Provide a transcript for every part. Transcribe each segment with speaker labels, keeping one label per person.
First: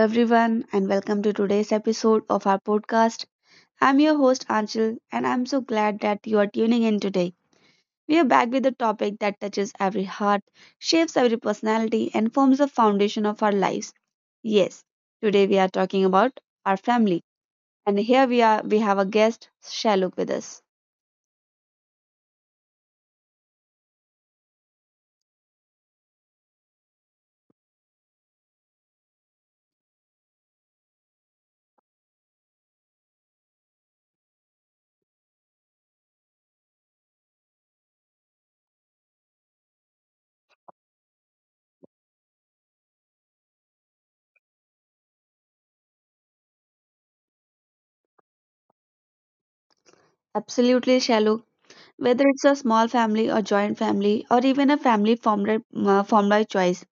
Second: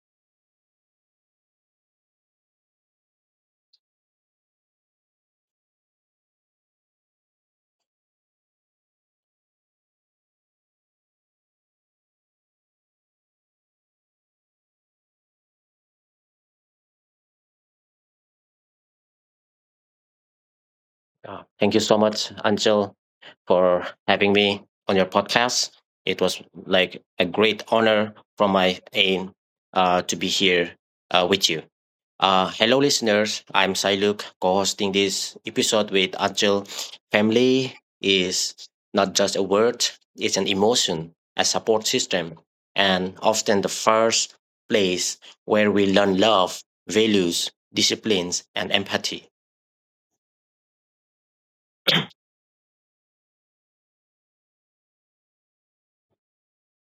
Speaker 1: everyone, and welcome to today's episode of our podcast. I'm your host, Anshul, and I'm so glad that you are tuning in today. We are back with a topic that touches every heart, shapes every personality, and forms the foundation of our lives. Yes, today we are talking about our family, and here we are. We have a guest, Shaluk, with us.
Speaker 2: Thank you so much, Anchal, for having me on your podcast. It was like a great honor from my aim to be here with you. Hello, listeners. I'm Sailuk, co-hosting this episode with Anchal. Family is not just a word; it's an emotion, a support system, and often the first place where we learn love, values, disciplines, and empathy.
Speaker 1: Absolutely, Shaluk. Whether it's a small family or joint family, or even a family formed by choice,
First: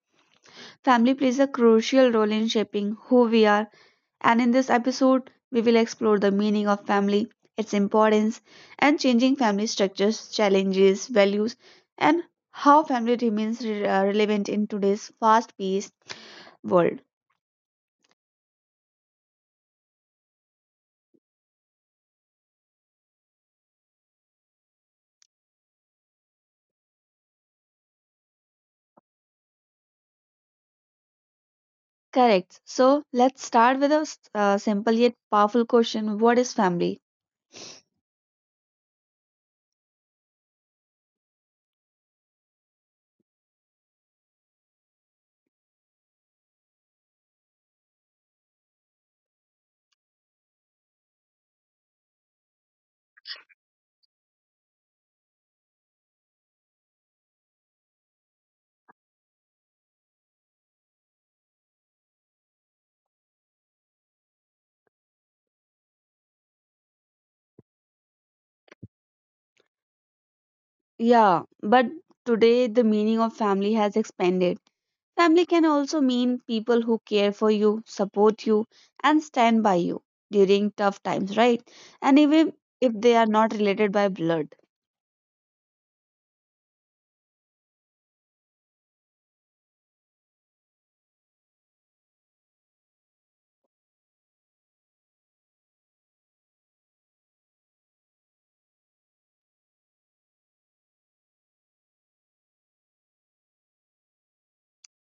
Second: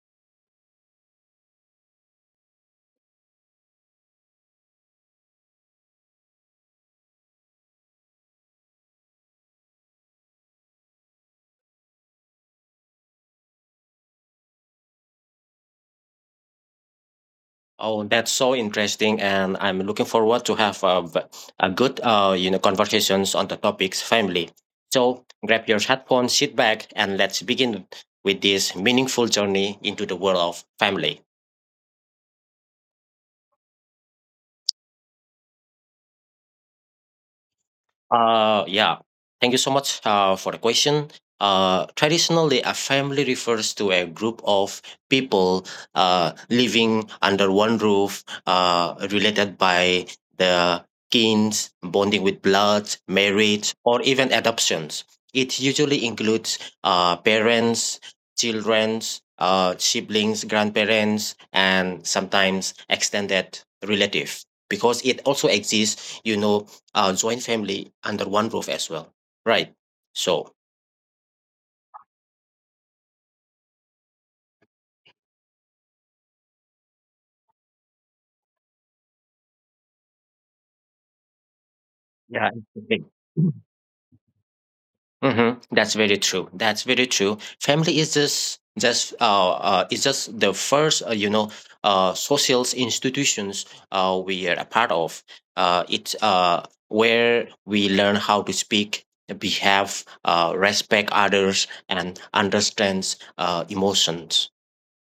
Speaker 1: family plays a crucial role in shaping who we are, and in this episode, we will explore the meaning of family, its importance, and changing family structures, challenges, values, and how family remains relevant in today's fast paced world.
Speaker 2: Oh, that's so interesting, and I'm looking forward to have a good, conversations on the topics family. So grab your headphones, sit back, and let's begin with this meaningful journey into the world of family.
Speaker 1: Correct. So, let's start with a simple yet powerful question. What is family?
Speaker 2: Yeah. Thank you so much for the question. Traditionally, a family refers to a group of people living under one roof, related by the kins, bonding with blood, marriage, or even adoptions. It usually includes parents, children, siblings, grandparents, and sometimes extended relatives. Because it also exists, you know, joint family under one roof as well, right? So
Speaker 1: Yeah, but today the meaning of family has expanded. Family can also mean people who care for you, support you, and stand by you during tough times, right? And
Speaker 2: yeah,
Speaker 1: even if they are not related by blood.
Speaker 2: hmm, that's very true. That's very true. Family is just the first social institutions we are a part of. It's where we learn how to speak, behave, respect others, and understands emotions.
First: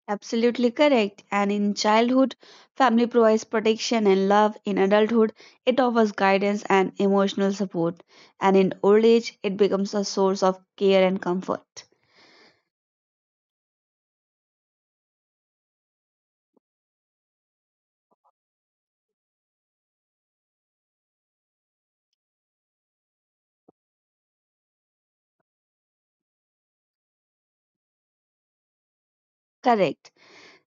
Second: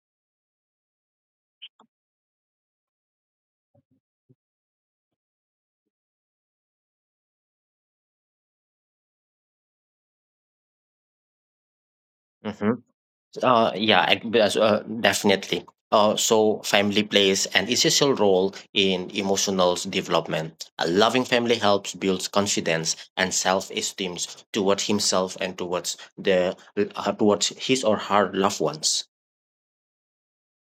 Speaker 1: Absolutely correct. And in childhood, family provides protection and love. In adulthood, it offers guidance and emotional support. And in old age, it becomes a source of care and comfort.
Speaker 2: Mm-hmm. Definitely. So family plays an essential role in emotional development. A loving family helps build confidence and self-esteem towards himself and towards the towards his or her loved ones.
Speaker 1: Correct.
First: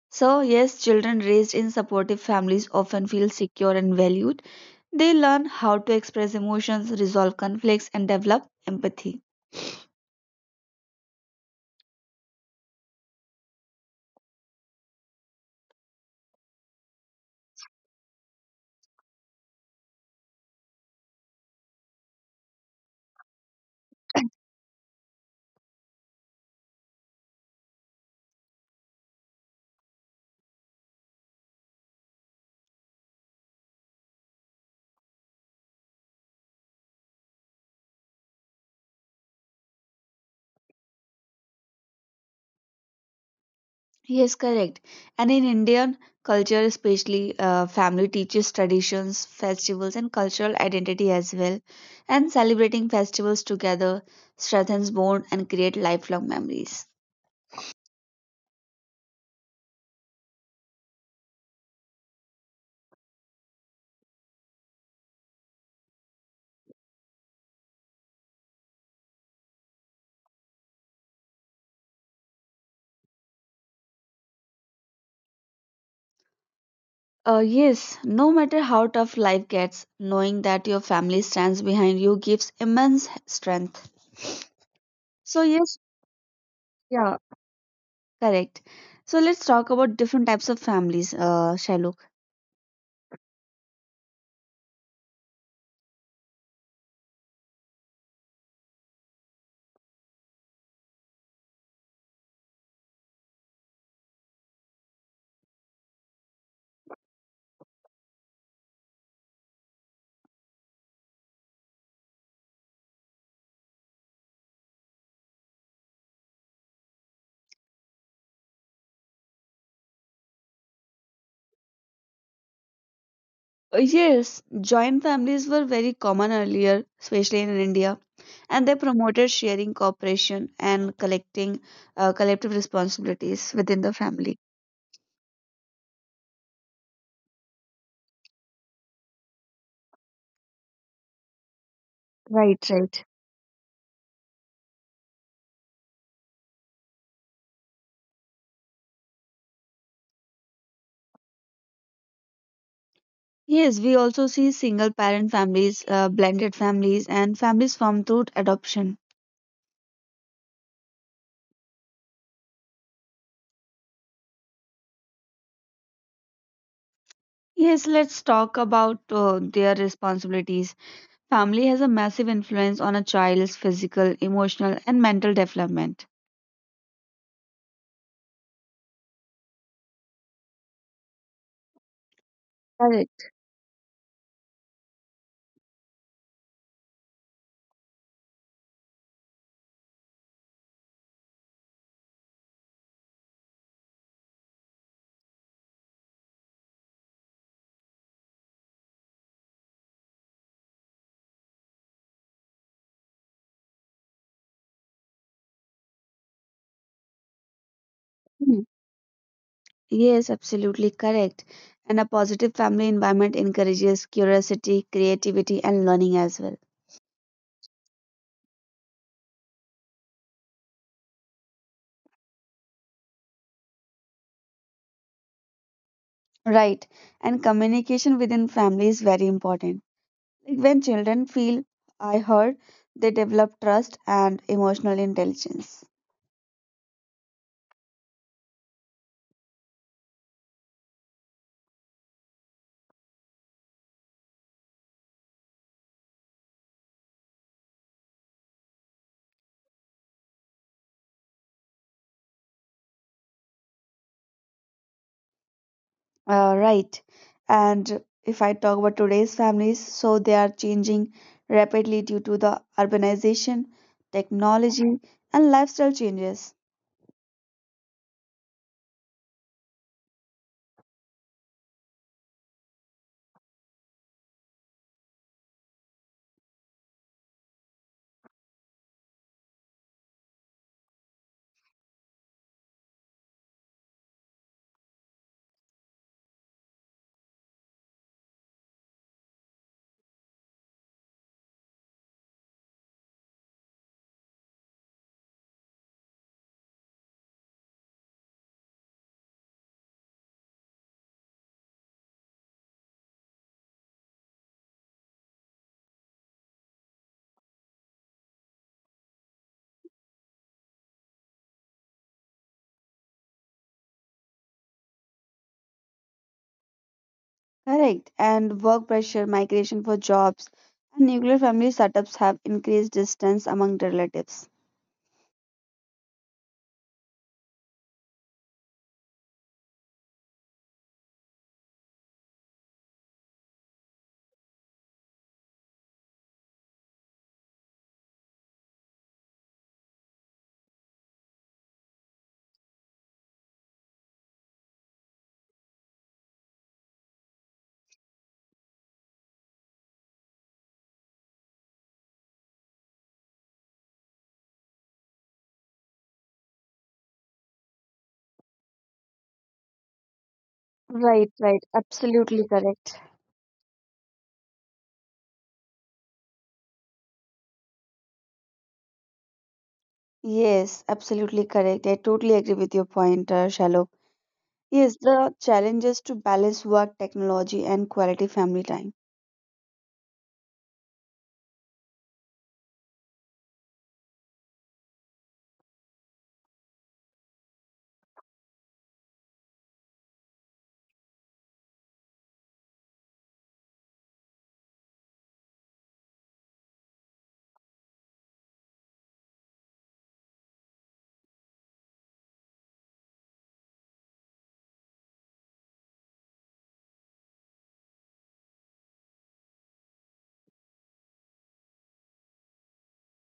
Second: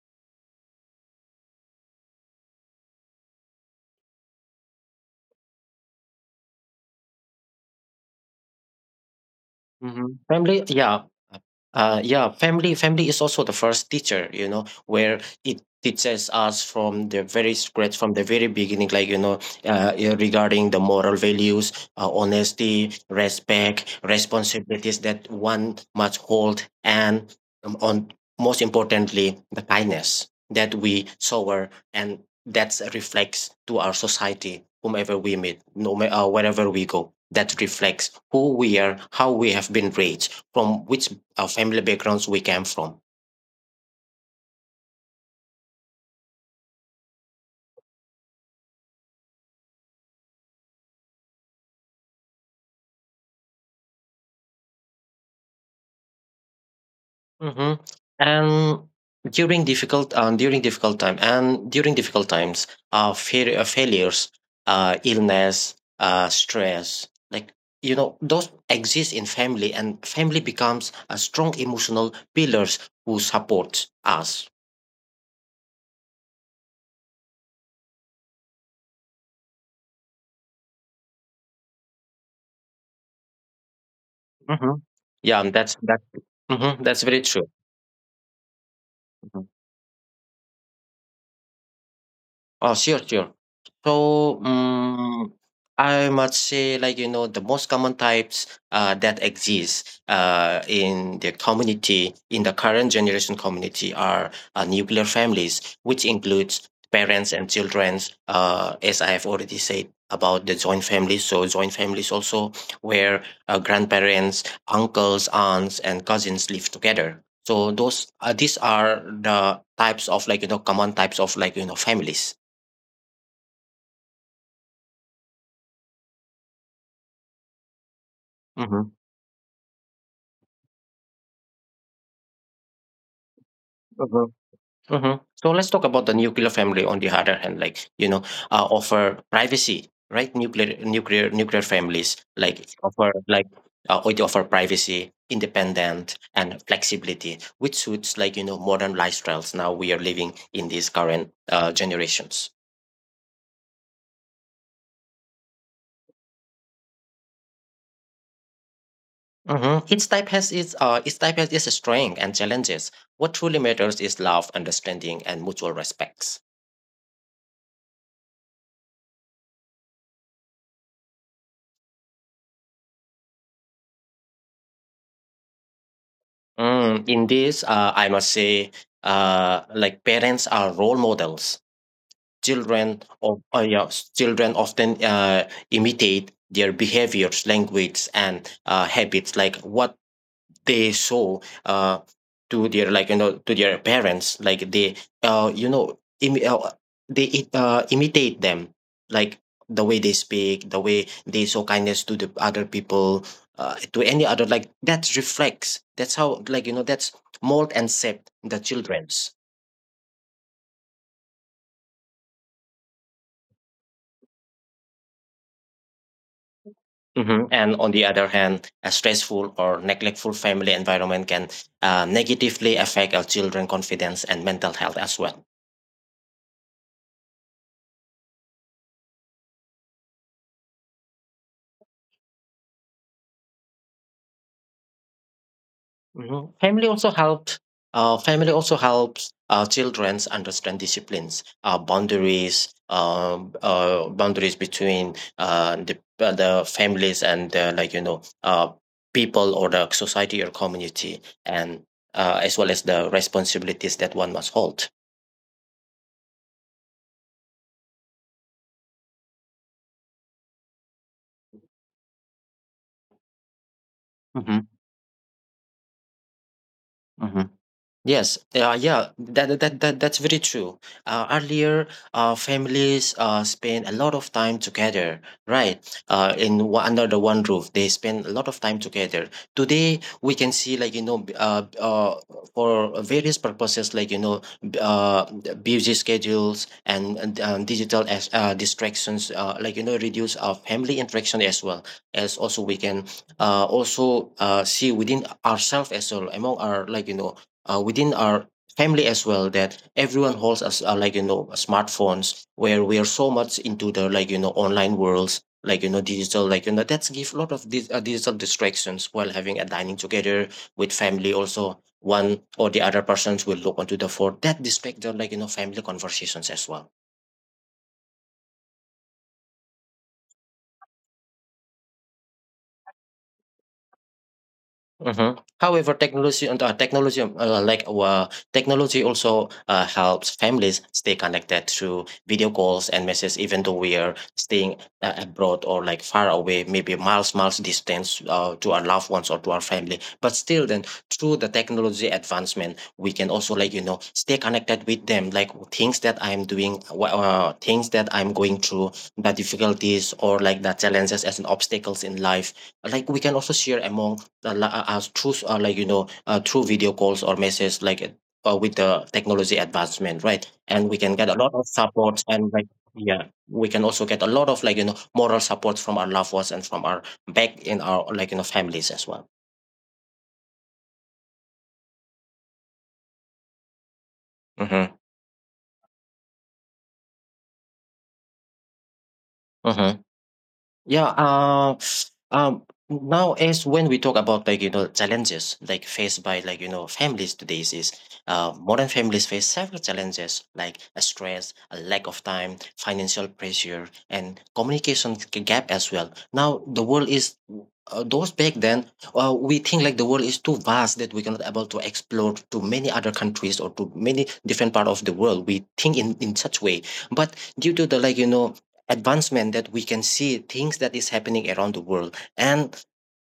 Speaker 1: So, yes, children raised in supportive families often feel secure and valued. They learn how to express emotions, resolve conflicts, and develop empathy.
Speaker 2: Mhm. Family yeah, yeah, family family is also the first teacher, you know, where it teaches us from the very scratch, from the very beginning, like you know, yeah, regarding the moral values, honesty, respect, responsibilities that one must hold, and on most importantly, the kindness that we shower, and that reflects to our society, whomever we meet, no matter wherever we go. That reflects who we are, how we have been raised, from which family backgrounds we came from.
Speaker 1: Yes, correct. And in Indian culture, especially, family teaches traditions, festivals, and cultural identity as well. And celebrating festivals together strengthens bond and create lifelong memories.
Speaker 2: Hmm. And during difficult times failures, illness, stress, like you know, those exist in family, and family becomes a strong emotional pillars who support us.
Speaker 1: Yes, no matter how tough life gets, knowing that your family stands behind you gives immense strength.
Speaker 2: Mhm. Yeah,
Speaker 1: So
Speaker 2: and that's
Speaker 1: yes,
Speaker 2: that. Mhm, that's
Speaker 1: yeah,
Speaker 2: very true.
Speaker 1: correct. So let's
Speaker 2: Mm-hmm.
Speaker 1: talk about different types of families, Shailuk.
Speaker 2: Oh, sure, sure. So, mm, I must say, like, you know, the most common types that exist in the community, in the current generation community, are nuclear families, which includes parents and children, as I have already said about the joint families. So, joint families also, where grandparents, uncles, aunts, and cousins live together. So, those these are the types of like you know common types of like you know families.
Speaker 1: Yes, joint families were very common earlier, especially in India, and they
Speaker 2: Mhm,
Speaker 1: promoted sharing, cooperation, and collecting collective responsibilities within the
Speaker 2: mhm,
Speaker 1: family.
Speaker 2: mhm. So let's talk about the nuclear family on the other hand, like you know, offer privacy, right? Nuclear families,
Speaker 1: Right, right.
Speaker 2: like it offer privacy, independent, and flexibility, which suits like you know modern lifestyles. Now we are living in these current generations.
Speaker 1: Yes, we also see single parent families, blended families, and families formed through adoption.
Speaker 2: Hmm. Each type has its strength and challenges. What truly matters is love, understanding, and mutual respects.
Speaker 1: Yes, let's talk about their responsibilities. Family has a massive influence on a child's physical, emotional, and mental development.
Speaker 2: In this, I must say, like parents are role models. Children
Speaker 1: Correct.
Speaker 2: of yeah, s- children often imitate their behaviors, language, and habits. Like what they saw uh to their like you know to their parents, like they you know Im- they it, imitate them, like the way they speak, the way they show kindness to the other people, to any other, like that reflects, that's how like you know that's mold and shape the
Speaker 1: Mm.
Speaker 2: children's.
Speaker 1: Yes, absolutely correct. And a positive family environment encourages curiosity, creativity, and learning as well.
Speaker 2: Mhm. And on the other hand, a stressful or neglectful family environment can negatively affect our children confidence and mental health as well.
Speaker 1: Right. And communication within family is very important. Like when children feel I heard, they develop trust and emotional intelligence.
Speaker 2: Mhm. Family also helps childrens understand disciplines, boundaries between the families and like you know people or the society or community, and as well as the responsibilities that one must hold.
Speaker 1: Right. And if I talk about today's families, so they are changing rapidly due to the urbanization,
Speaker 2: Hmm.
Speaker 1: technology, and lifestyle changes.
Speaker 2: Hmm. Yes, yeah, that that's very true. Earlier, families spend a lot of time together, right? In one, under the one roof, they spend a lot of time together. Today, we can see like you know, for various purposes, like you know, the busy schedules, and digital distractions, like you know, reduce our family interaction as well. As also, we can also see within ourselves as well, among our like you know within our family as well, that everyone holds us like you know smartphones, where we are so much into the like you know online worlds, like you know digital like you know, that's give a lot of digital distractions while having a dining together with family. Also one or the other persons will look onto the phone that distract the like you know family conversations as well.
Speaker 1: Correct. And work pressure, migration for jobs, and nuclear family setups have increased distance among relatives.
Speaker 2: Hmm. However, technology and technology like technology also helps families stay connected through video calls and messages, even though we are staying abroad or like far away, maybe miles, miles distance to our loved ones or to our family. But still, then through the technology advancement, we can also like you know stay connected with them, like things that I'm doing, things that I'm going through, the difficulties or like the challenges as an obstacles in life. Like we can also share among li- as through like you know through video calls or messages, like with the technology advancement, right, and we can get
Speaker 1: Right,
Speaker 2: a lot
Speaker 1: right.
Speaker 2: of supports
Speaker 1: Absolutely
Speaker 2: and like
Speaker 1: correct.
Speaker 2: yeah, we can also get a lot of like you know moral support from our loved ones and from our back in our like you know families as well.
Speaker 1: Yes, absolutely correct. I totally agree with your point, Shalok.
Speaker 2: Mm-hmm.
Speaker 1: Yes, the challenge is to balance work, technology, and quality family time.
Speaker 2: Mm-hmm. Yeah. Um. Now, as when we talk about like you know challenges like faced by like you know families today is modern families face several challenges like a stress, a lack of time, financial pressure, and communication gap as well. Now, the world is those back then, we think like the world is too vast that we cannot able to explore to many other countries or to many different part of the world. We think in such way, but due to the like you know advancement that we can see things that is happening around the world, and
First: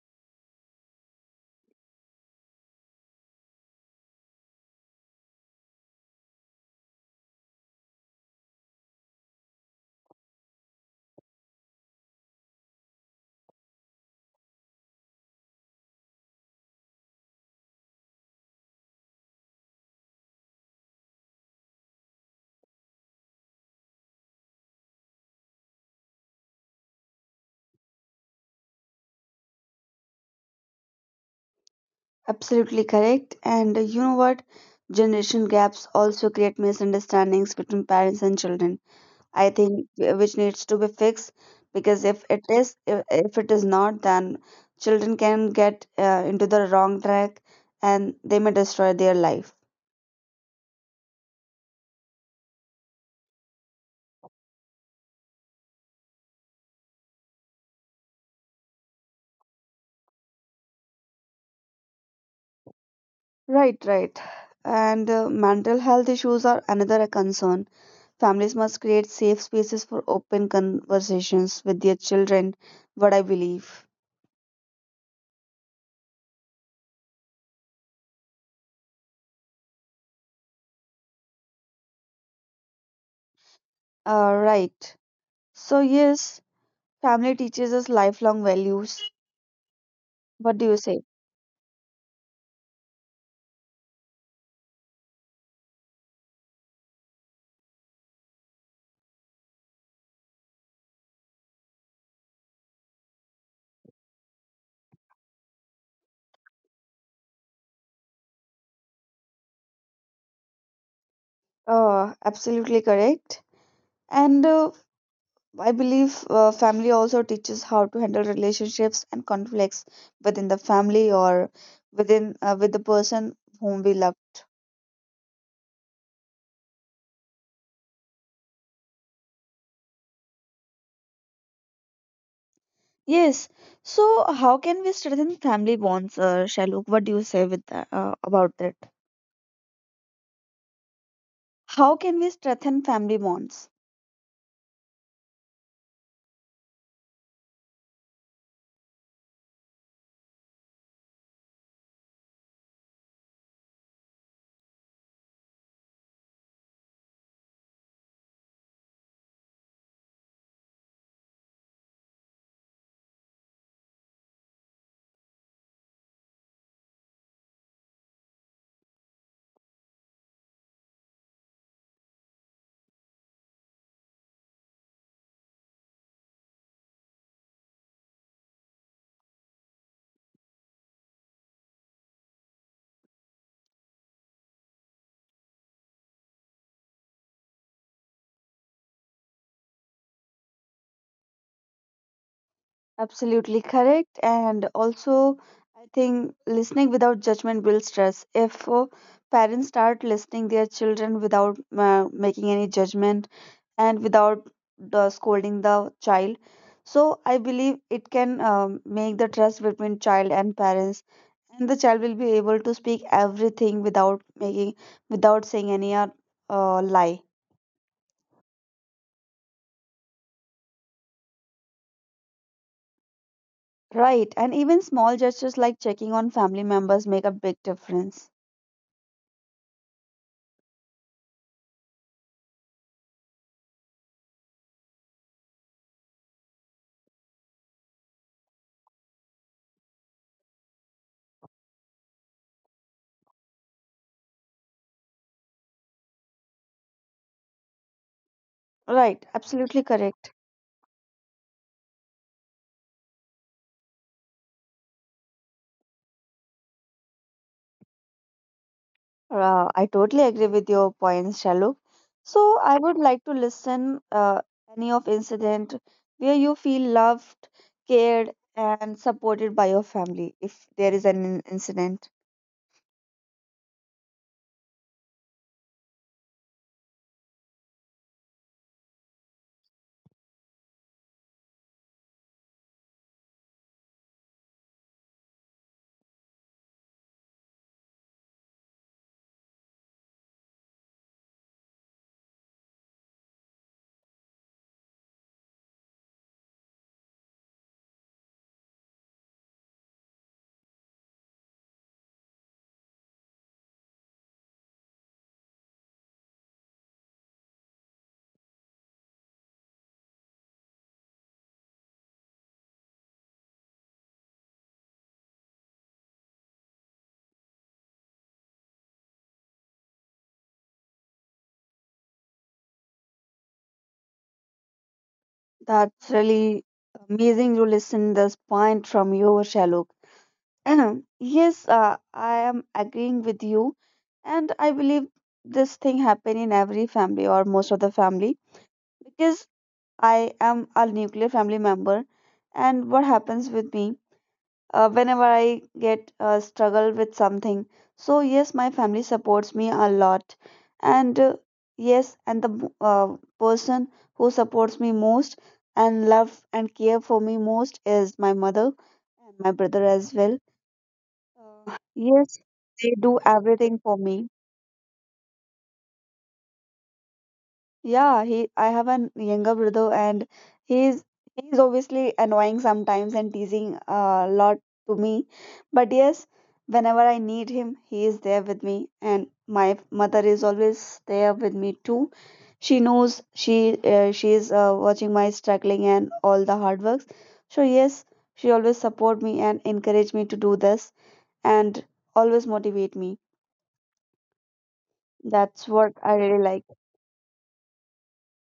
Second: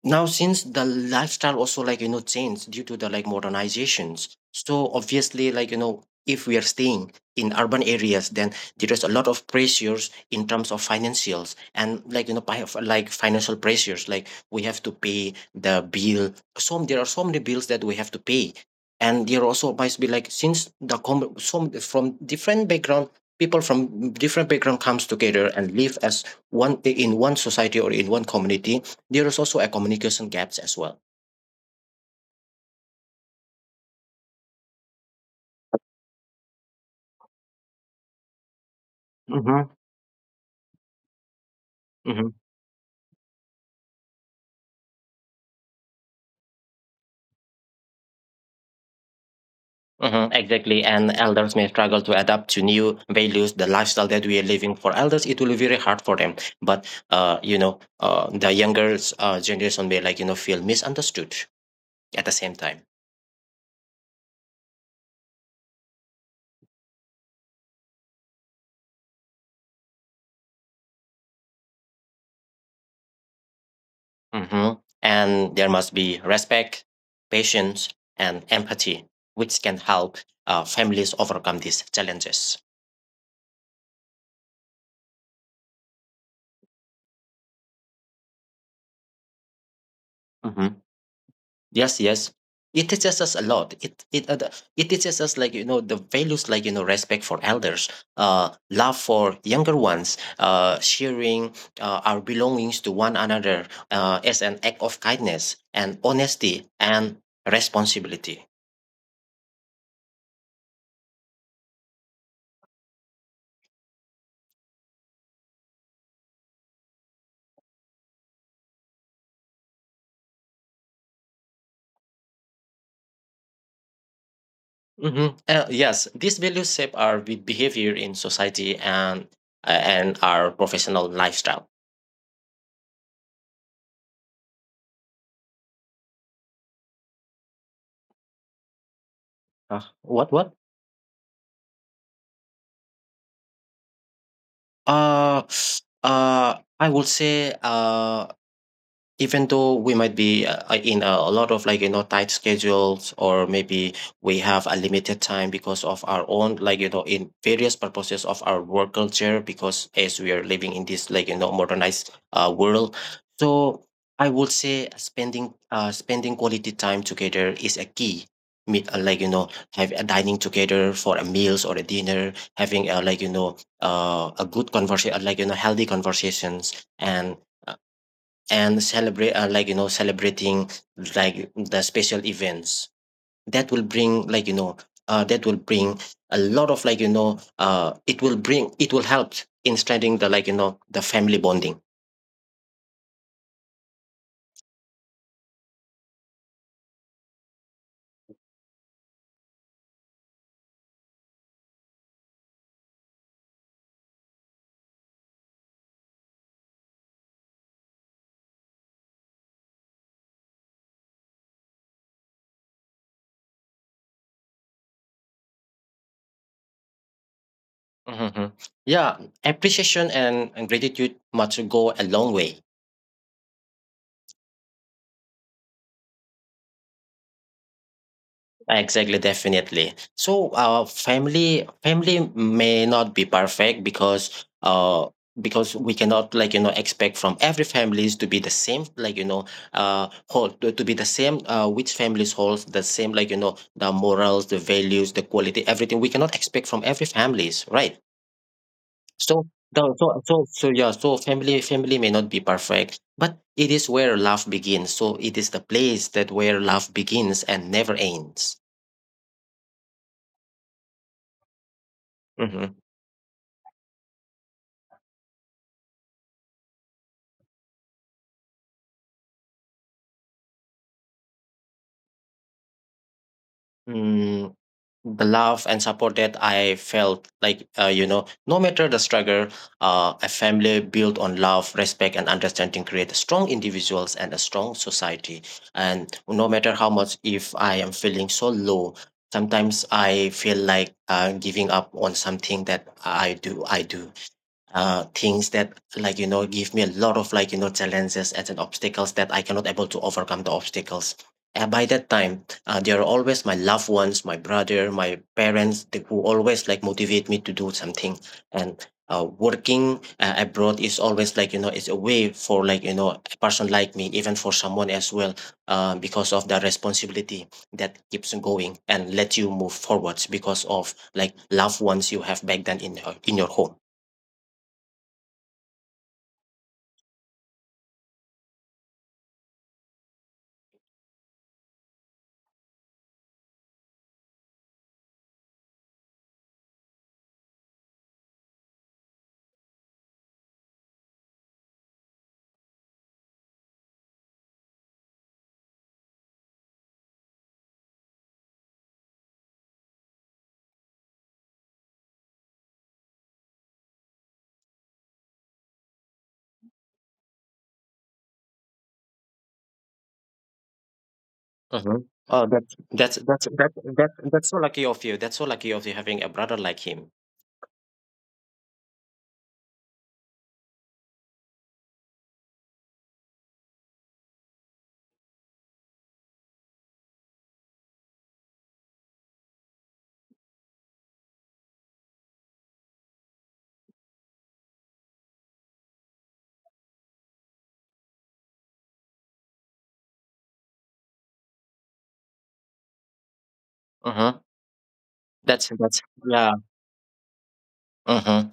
Speaker 2: now since the lifestyle also like you know changed due to the like modernizations, so obviously like you know if we are staying in urban areas, then there is a lot of pressures in terms of financials and like you know like financial pressures, like we have to pay the bill. Some, there are so many bills that we have to pay, and there also might be like since some from different background, people from different background comes together and live as one in one society or in one community, there is also a communication gaps as well.
Speaker 1: Absolutely correct. And you know what? Generation gaps also create misunderstandings between parents and children. I
Speaker 2: Mm-hmm.
Speaker 1: think uh, which needs to be fixed because if
Speaker 2: Mm-hmm.
Speaker 1: it is, if if it is not, then children can get into the wrong track and they may destroy their life.
Speaker 2: Hmm, exactly, and elders may struggle to adapt to new values. The lifestyle that we are living, for elders, it will be very hard for them. But the younger generation may like you know feel misunderstood at the same time.
Speaker 1: Right, right. And mental health issues are another concern. Families must create safe spaces for open conversations with their children, what I believe.
Speaker 2: Hmm. And there must be respect, patience, and empathy, which can help families overcome these challenges.
Speaker 1: Right. So, yes, family teaches us lifelong values. What do you
Speaker 2: Mm-hmm.
Speaker 1: say?
Speaker 2: Yes, yes. It teaches us a lot. It teaches us like you know the values like you know respect for elders, love for younger ones, sharing our belongings to one another as an act of kindness and honesty and responsibility.
Speaker 1: Absolutely correct. And I believe family also teaches how to handle relationships and conflicts within the family or within with the person whom we love.
Speaker 2: Mhm. Yes, these values shape our behavior in society and our professional lifestyle.
Speaker 1: Yes. So, how can we strengthen family bonds, Shaluk? What do you say with that, about that?
Speaker 2: What?
Speaker 1: How can we strengthen family bonds?
Speaker 2: Uh, I would say even though we might be in a lot of like you know tight schedules, or maybe we have a limited time because of our own like you know in various purposes of our work culture, because as we are living in this like you know modernized world, so I would say spending quality time together is a key. Like you know, have a dining together for a meals or a dinner, having a like you know a good conversation, like you know healthy conversations, and celebrate like you know celebrating like the special events. That will bring like you know that will bring a lot of like you know it will bring it will help in strengthening the like you know the family bonding.
Speaker 1: Absolutely correct. And also, I think listening without judgment builds trust. If Parents start listening their children without making any judgment and without scolding the child, so I believe it can make the trust between child and parents, and the child will be able to speak everything without making without saying any lie.
Speaker 2: Mhm. Yeah, appreciation and gratitude must go a long way.
Speaker 1: Right, and even small gestures like checking on family members make a big difference.
Speaker 2: Exactly, definitely. So, family may not be perfect because we cannot, like you know, expect from every families to be the same, like you know, whole to be the same, uh, which families holds the same, like you know, the morals, the values, the quality, everything. We cannot expect from every families, right?
Speaker 1: Right,
Speaker 2: So
Speaker 1: absolutely correct.
Speaker 2: yeah, so family may not be perfect, but it is where love begins. So it is the place that where love begins and never ends.
Speaker 1: I totally agree with your points, Shalok. So I
Speaker 2: Mhm.
Speaker 1: would like to listen any of incident where you feel loved, cared, and supported by your family. If there is an incident,
Speaker 2: Mm, the love and support that I felt, like, you know, no matter the struggle, a family built on love, respect, and understanding creates strong individuals and a strong society. And no matter how much, if I am feeling so low, sometimes I feel like giving up on something that I do uh, things that, like you know, give me a lot of, like you know, challenges and then obstacles that I cannot able to overcome the obstacles. And by that time, they are always my loved ones, my brother, my parents, they, who always like motivate me to do something. And working abroad is always, like you know, it's a way for, like you know, a person like me, even for someone as well, because of the responsibility that keeps on going and let you move forwards because of like loved ones you have back then in your home.
Speaker 1: that's really amazing to listen this point from you, Shalok. Yes, I am agreeing with you, and I believe this thing happen in every family or most of the family because I am a nuclear family member, and what happens with me whenever I get struggle with something. So yes, my family supports me a lot, and yes, and the person who supports me most and love and care for me most is my mother and my brother as well. Uh,
Speaker 2: Uh-huh.
Speaker 1: yes,
Speaker 2: Oh, that's
Speaker 1: they
Speaker 2: that's
Speaker 1: do
Speaker 2: that's that's
Speaker 1: everything for
Speaker 2: that's
Speaker 1: me.
Speaker 2: that's so lucky of you. That's so lucky of you having a brother like him.
Speaker 1: Yeah, he I have an younger brother and he's he's obviously annoying sometimes and teasing a lot to me. But yes, whenever I need him, he is there with me and my mother is always there with me too. She knows she is watching my struggling and all the hard works. So yes, she always support me and encourage me to do this and always motivate me.
Speaker 2: Uh-huh.
Speaker 1: That's
Speaker 2: That's
Speaker 1: what
Speaker 2: that's
Speaker 1: I really
Speaker 2: yeah.
Speaker 1: like.
Speaker 2: Uh-huh.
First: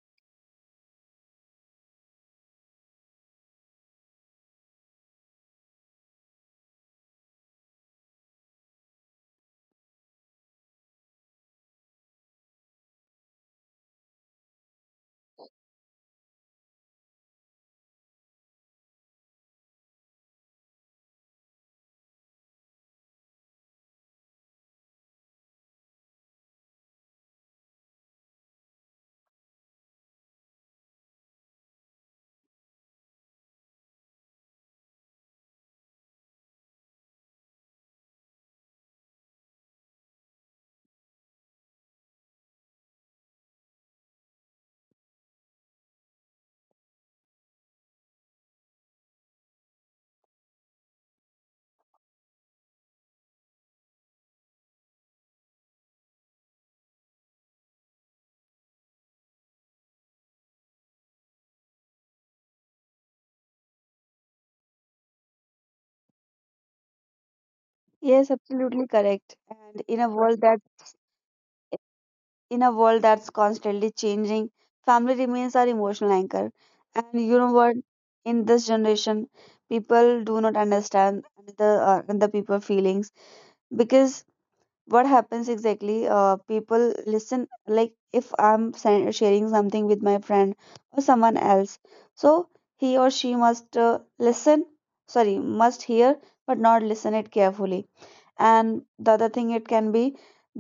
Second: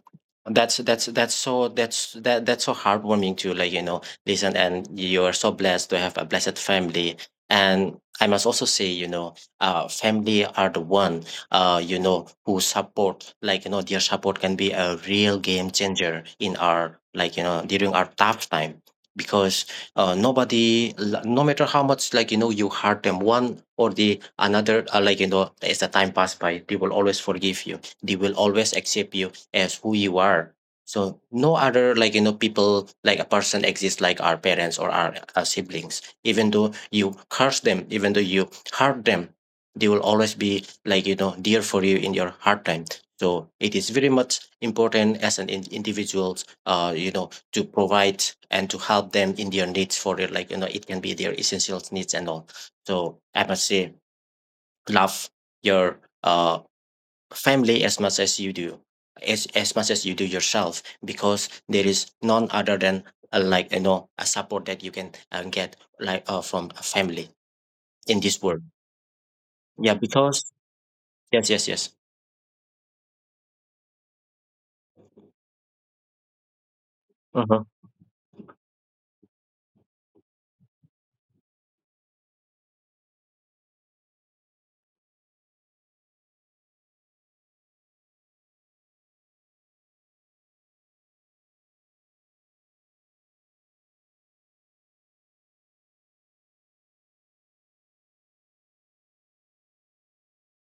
Speaker 2: That's so heartwarming to, like you know, listen, and you are so blessed to have a blessed family. And I must also say, you know, uh, family are the one, uh, you know, who support, like you know, their support can be a real game changer in our, like you know, during our tough time. Because uh, nobody no matter how much, like you know, you hurt them one or the another, like you know, as the time pass by, they will always forgive you, they will always accept you as who you are. So no other, like you know, people like a person exists like our parents or our siblings. Even though you curse them, even though you hurt them, they will always be, like you know, dear for you in your hard time. So it is very much important as an individuals, you know, to provide and to help them in their needs for it. Like you know, it can be their essential needs and all. So I must say, love your family as much as you do, as much as you do yourself, because there is none other than like you know, a support that you can get, like from a family in
Speaker 1: Yes,
Speaker 2: this world.
Speaker 1: absolutely correct. And
Speaker 2: Yeah,
Speaker 1: in a world
Speaker 2: because
Speaker 1: that
Speaker 2: yes, yes, yes.
Speaker 1: in a world that's constantly changing, family remains our emotional anchor. And you know
Speaker 2: Uh-huh.
Speaker 1: what? In this generation, people do not understand the the people feelings because what happens exactly? People listen, like if I'm sharing something with my friend or someone else, so he or she must listen. Sorry, must hear but not listen it carefully, and the other thing it can be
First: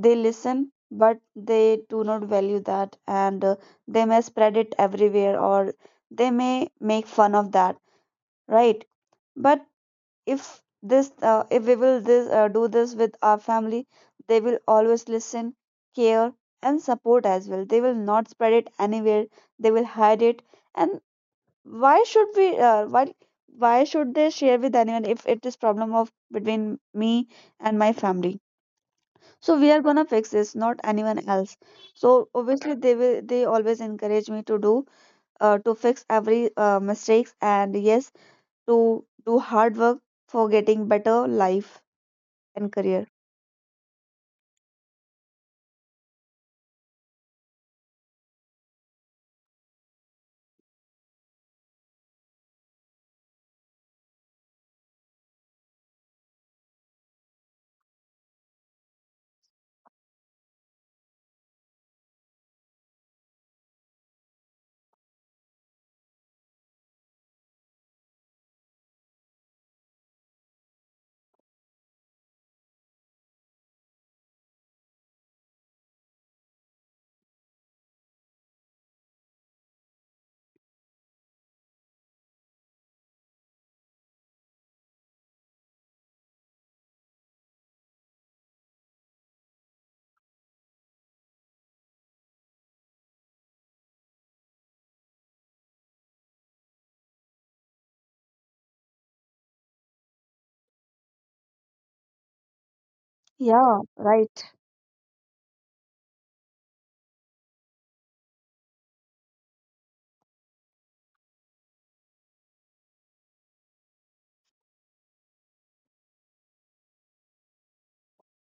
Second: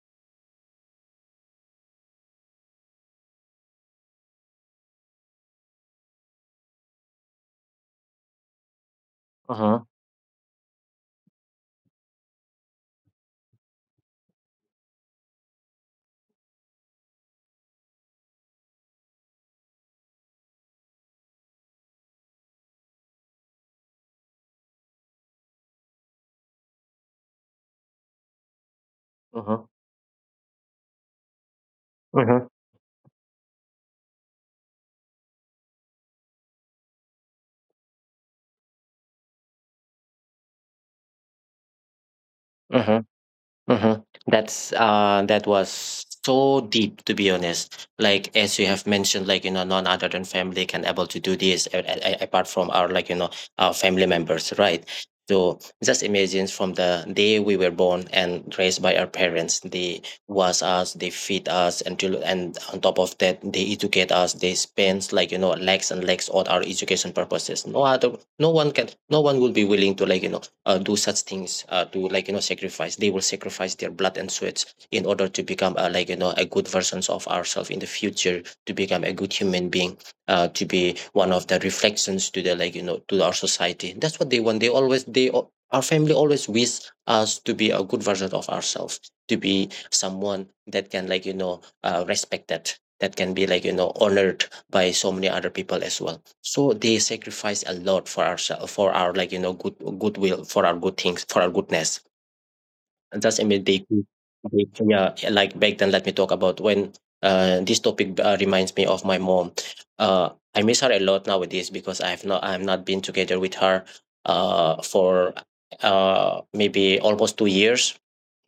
Speaker 1: they listen but they do not value that, and they may spread it everywhere or they may make fun of that, right? But
Speaker 2: Uh-huh.
Speaker 1: if this if we will this do this with our family, they will always listen, care, and support as well. They will not spread it anywhere, they will hide it. And why should we uh, why why should they share with anyone if it is problem of between me and my family? So
Speaker 2: Uh-huh.
Speaker 1: we are gonna fix this, not anyone else. So
Speaker 2: Uh-huh.
Speaker 1: obviously they will they always encourage me to do to fix every mistakes, and yes, to do hard work for getting better life and
Speaker 2: Uh-huh.
Speaker 1: career,
Speaker 2: Mm-hmm. That was so deep, to be honest. Like as you have mentioned, like you know, none other than family can able to do this apart from our, like you know, our family members, right? So just imagine from the day we were born and raised by our parents, they wash us, they feed us, and and on top of that, they educate us. They spend, like you know, legs and legs on our education purposes. No other, no one will be willing to, like you know, do such things to, like you know, sacrifice. They will sacrifice their blood and sweats in order to become like you know, a good versions of ourselves in the future, to become a good human being, to be one of the reflections to the, like you know, to our society. That's what they want. They always, our family always wish us to be a good version of ourselves, to be someone that can, like you know, respected, that can be, like you know, honored by so many other people as well. So they sacrifice a lot for our, for our, like you know, good goodwill, for our good things, for our goodness. And that's
Speaker 1: yeah,
Speaker 2: immediately,
Speaker 1: right.
Speaker 2: they- yeah, yeah, like back then, let me talk about when this topic reminds me of my mom. Uh, I miss her a lot nowadays because I'm not been together with her for maybe almost 2 years.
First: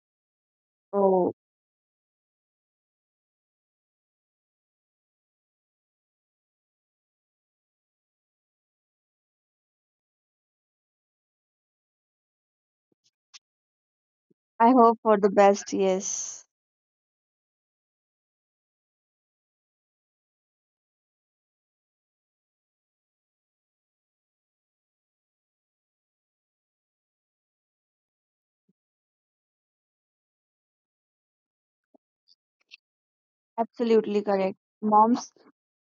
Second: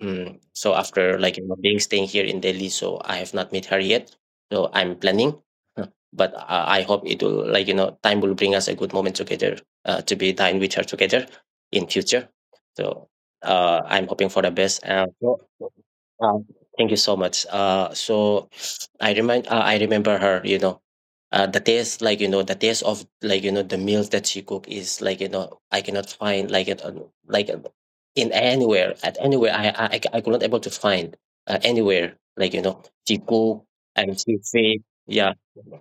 Speaker 2: Mm. So after,
Speaker 1: So
Speaker 2: like you know, being staying here in Delhi, so I have not met her yet. So I'm planning, uh, but I hope it will, like you know, time will bring us a good moment together to be dine with her together in future. So I'm hoping for the
Speaker 1: I
Speaker 2: best.
Speaker 1: hope for the
Speaker 2: So-
Speaker 1: best.
Speaker 2: uh,
Speaker 1: Yes,
Speaker 2: um, thank you so much. So I remember her. You know, the taste, like you know, the taste of, like you know, the meals that she cook is, like you know, I cannot find like it like in anywhere. At anywhere I could not able to find anywhere, like you know, she cook. And
Speaker 1: absolutely
Speaker 2: she
Speaker 1: correct.
Speaker 2: say,
Speaker 1: Mom's
Speaker 2: yeah,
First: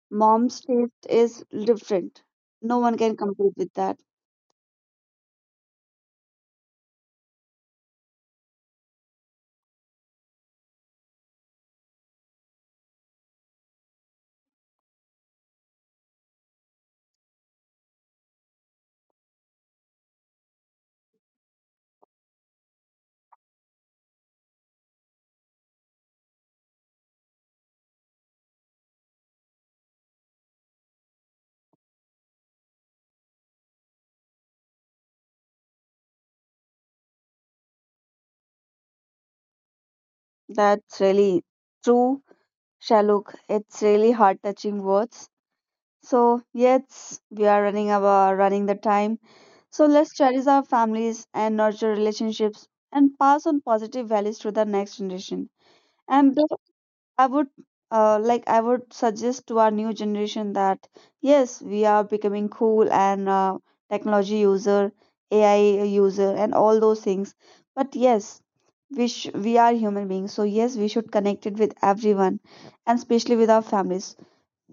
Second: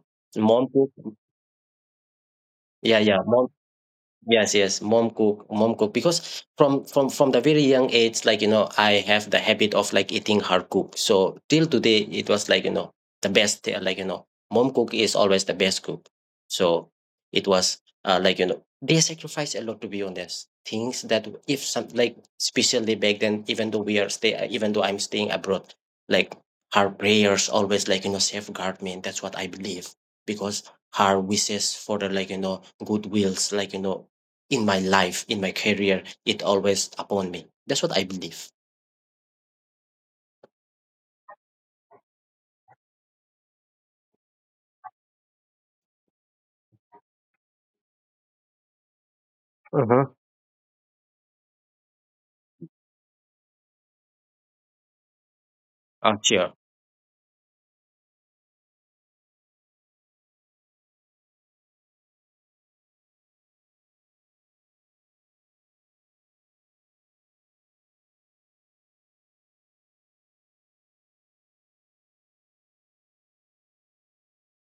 Speaker 1: mom's
Speaker 2: mom cook,
Speaker 1: taste is different. No one
Speaker 2: yeah,
Speaker 1: can
Speaker 2: yeah, mom.
Speaker 1: compete with that.
Speaker 2: Yes, yes. Mom cook. Because from the very young age, like you know, I have the habit of like eating her cook. So till today, it was, like you know, the best. Uh, like you know, mom cook is always the best cook. So it was like you know, they sacrifice a lot, to be honest. Things that if some like especially back then, even though even though I'm staying abroad, like, her prayers always, like you know, safeguard me. And that's what I believe, because her wishes for the, like you know, good wills, like you know, in my life, in my career, it always upon me. That's what I believe.
Speaker 1: That's really true, Shaluk, it's really heart touching words. So yes, we are running our running the time. So
Speaker 2: Mm-hmm.
Speaker 1: let's cherish our families and nurture relationships and pass on positive values to the next generation. And
Speaker 2: Cheer.
Speaker 1: that I would I would suggest to our new generation that yes, we are becoming cool and technology user, AI user, and all those things. But yes, we we are human beings. So yes, we should connect it with everyone, and especially with our families.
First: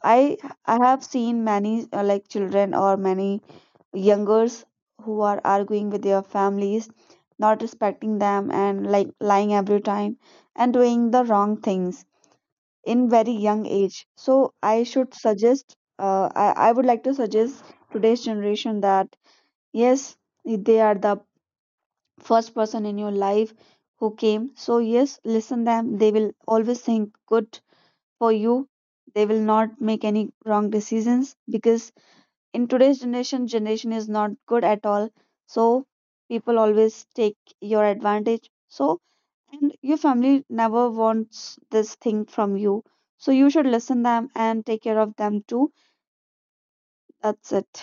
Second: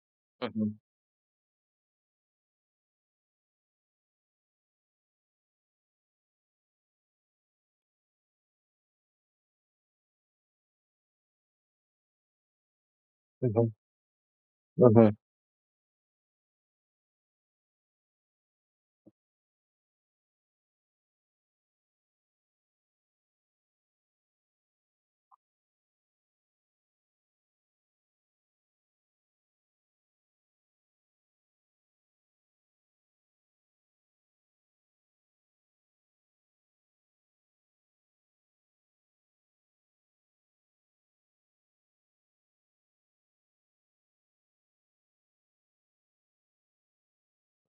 Speaker 1: I
Speaker 2: Hmm.
Speaker 1: I have seen many like children or many youngers who are arguing with their families, not respecting them and like lying every time and doing the wrong things in very young
Speaker 2: Hmm.
Speaker 1: age. So I
Speaker 2: Mm-hmm.
Speaker 1: should suggest, I would like to suggest today's generation that yes, they are the first person in your life who came. So yes, listen them. They will always think good for you. They will not make any wrong decisions because in today's generation generation is not good at all, so people always take your advantage. So, and your family never wants this thing from you, so you should listen them and take care of them too. That's it.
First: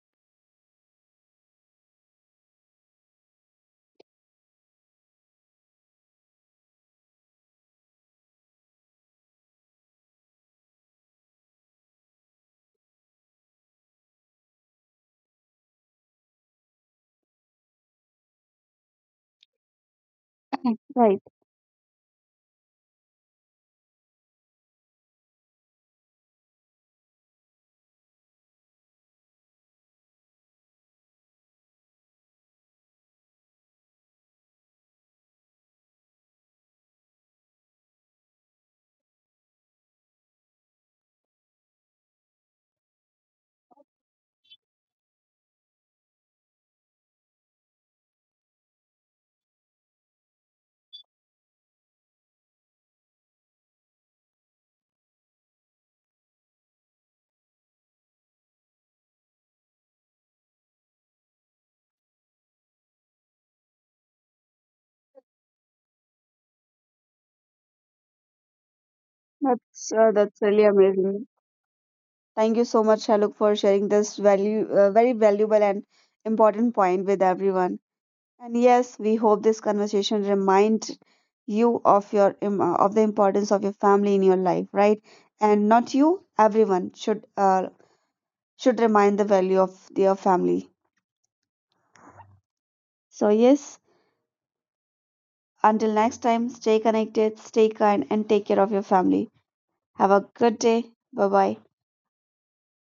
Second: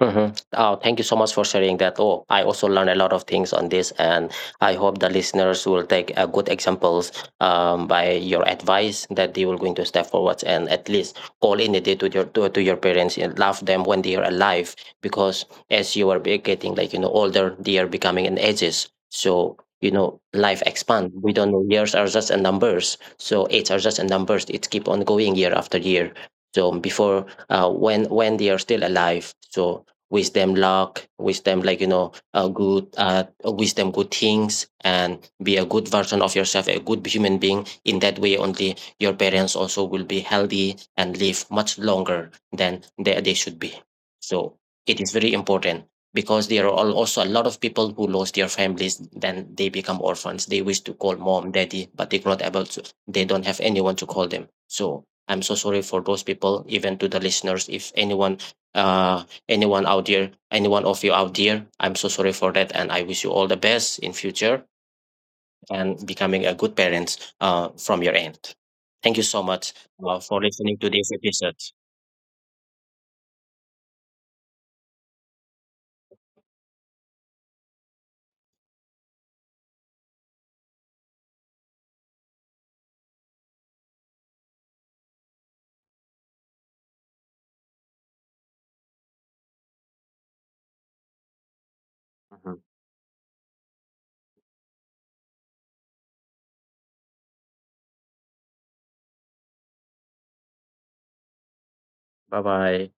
Speaker 2: Hmm. Oh, thank you so much for sharing that. Oh, I also learned a lot of things on this, and I hope the listeners will take good examples by your advice, that they will going to step forward and at least call in a day to your to your parents and love them when they are alive. Because as you are getting, like you know, older, they are becoming in ages. So you know, life expand.
Speaker 1: Right.
Speaker 2: We don't know, years are just a numbers. So age are just a numbers. It keep on going year after year. So before when they are still alive, so wisdom, like you know, a good uh, wisdom, good things, and be a good version of yourself, a good human being. In that way only your parents also will be healthy and live much longer than they should be. So it is very important, because there are also a lot of people who lost their families, then they become orphans. They wish to call mom, daddy, but they're not able to. They don't have anyone to call them. So I'm so sorry for those people. Even to the listeners, if anyone uh, anyone out there, anyone of you out there, I'm so sorry for that, and I wish you all the best in future, and becoming a good parent from your end. Thank you so much for
Speaker 1: That's really
Speaker 2: listening to this
Speaker 1: amazing.
Speaker 2: episode.
Speaker 1: Thank you so much, Shaluk, for sharing this value very valuable and important point with everyone. And yes, we hope this conversation reminds you of your of the importance of your family in your life, right? And not you, everyone should remind the value of their family. So yes, until next time, stay connected, stay kind, and take care of your family. Have a good day. Bye bye.
Speaker 2: Bye bye.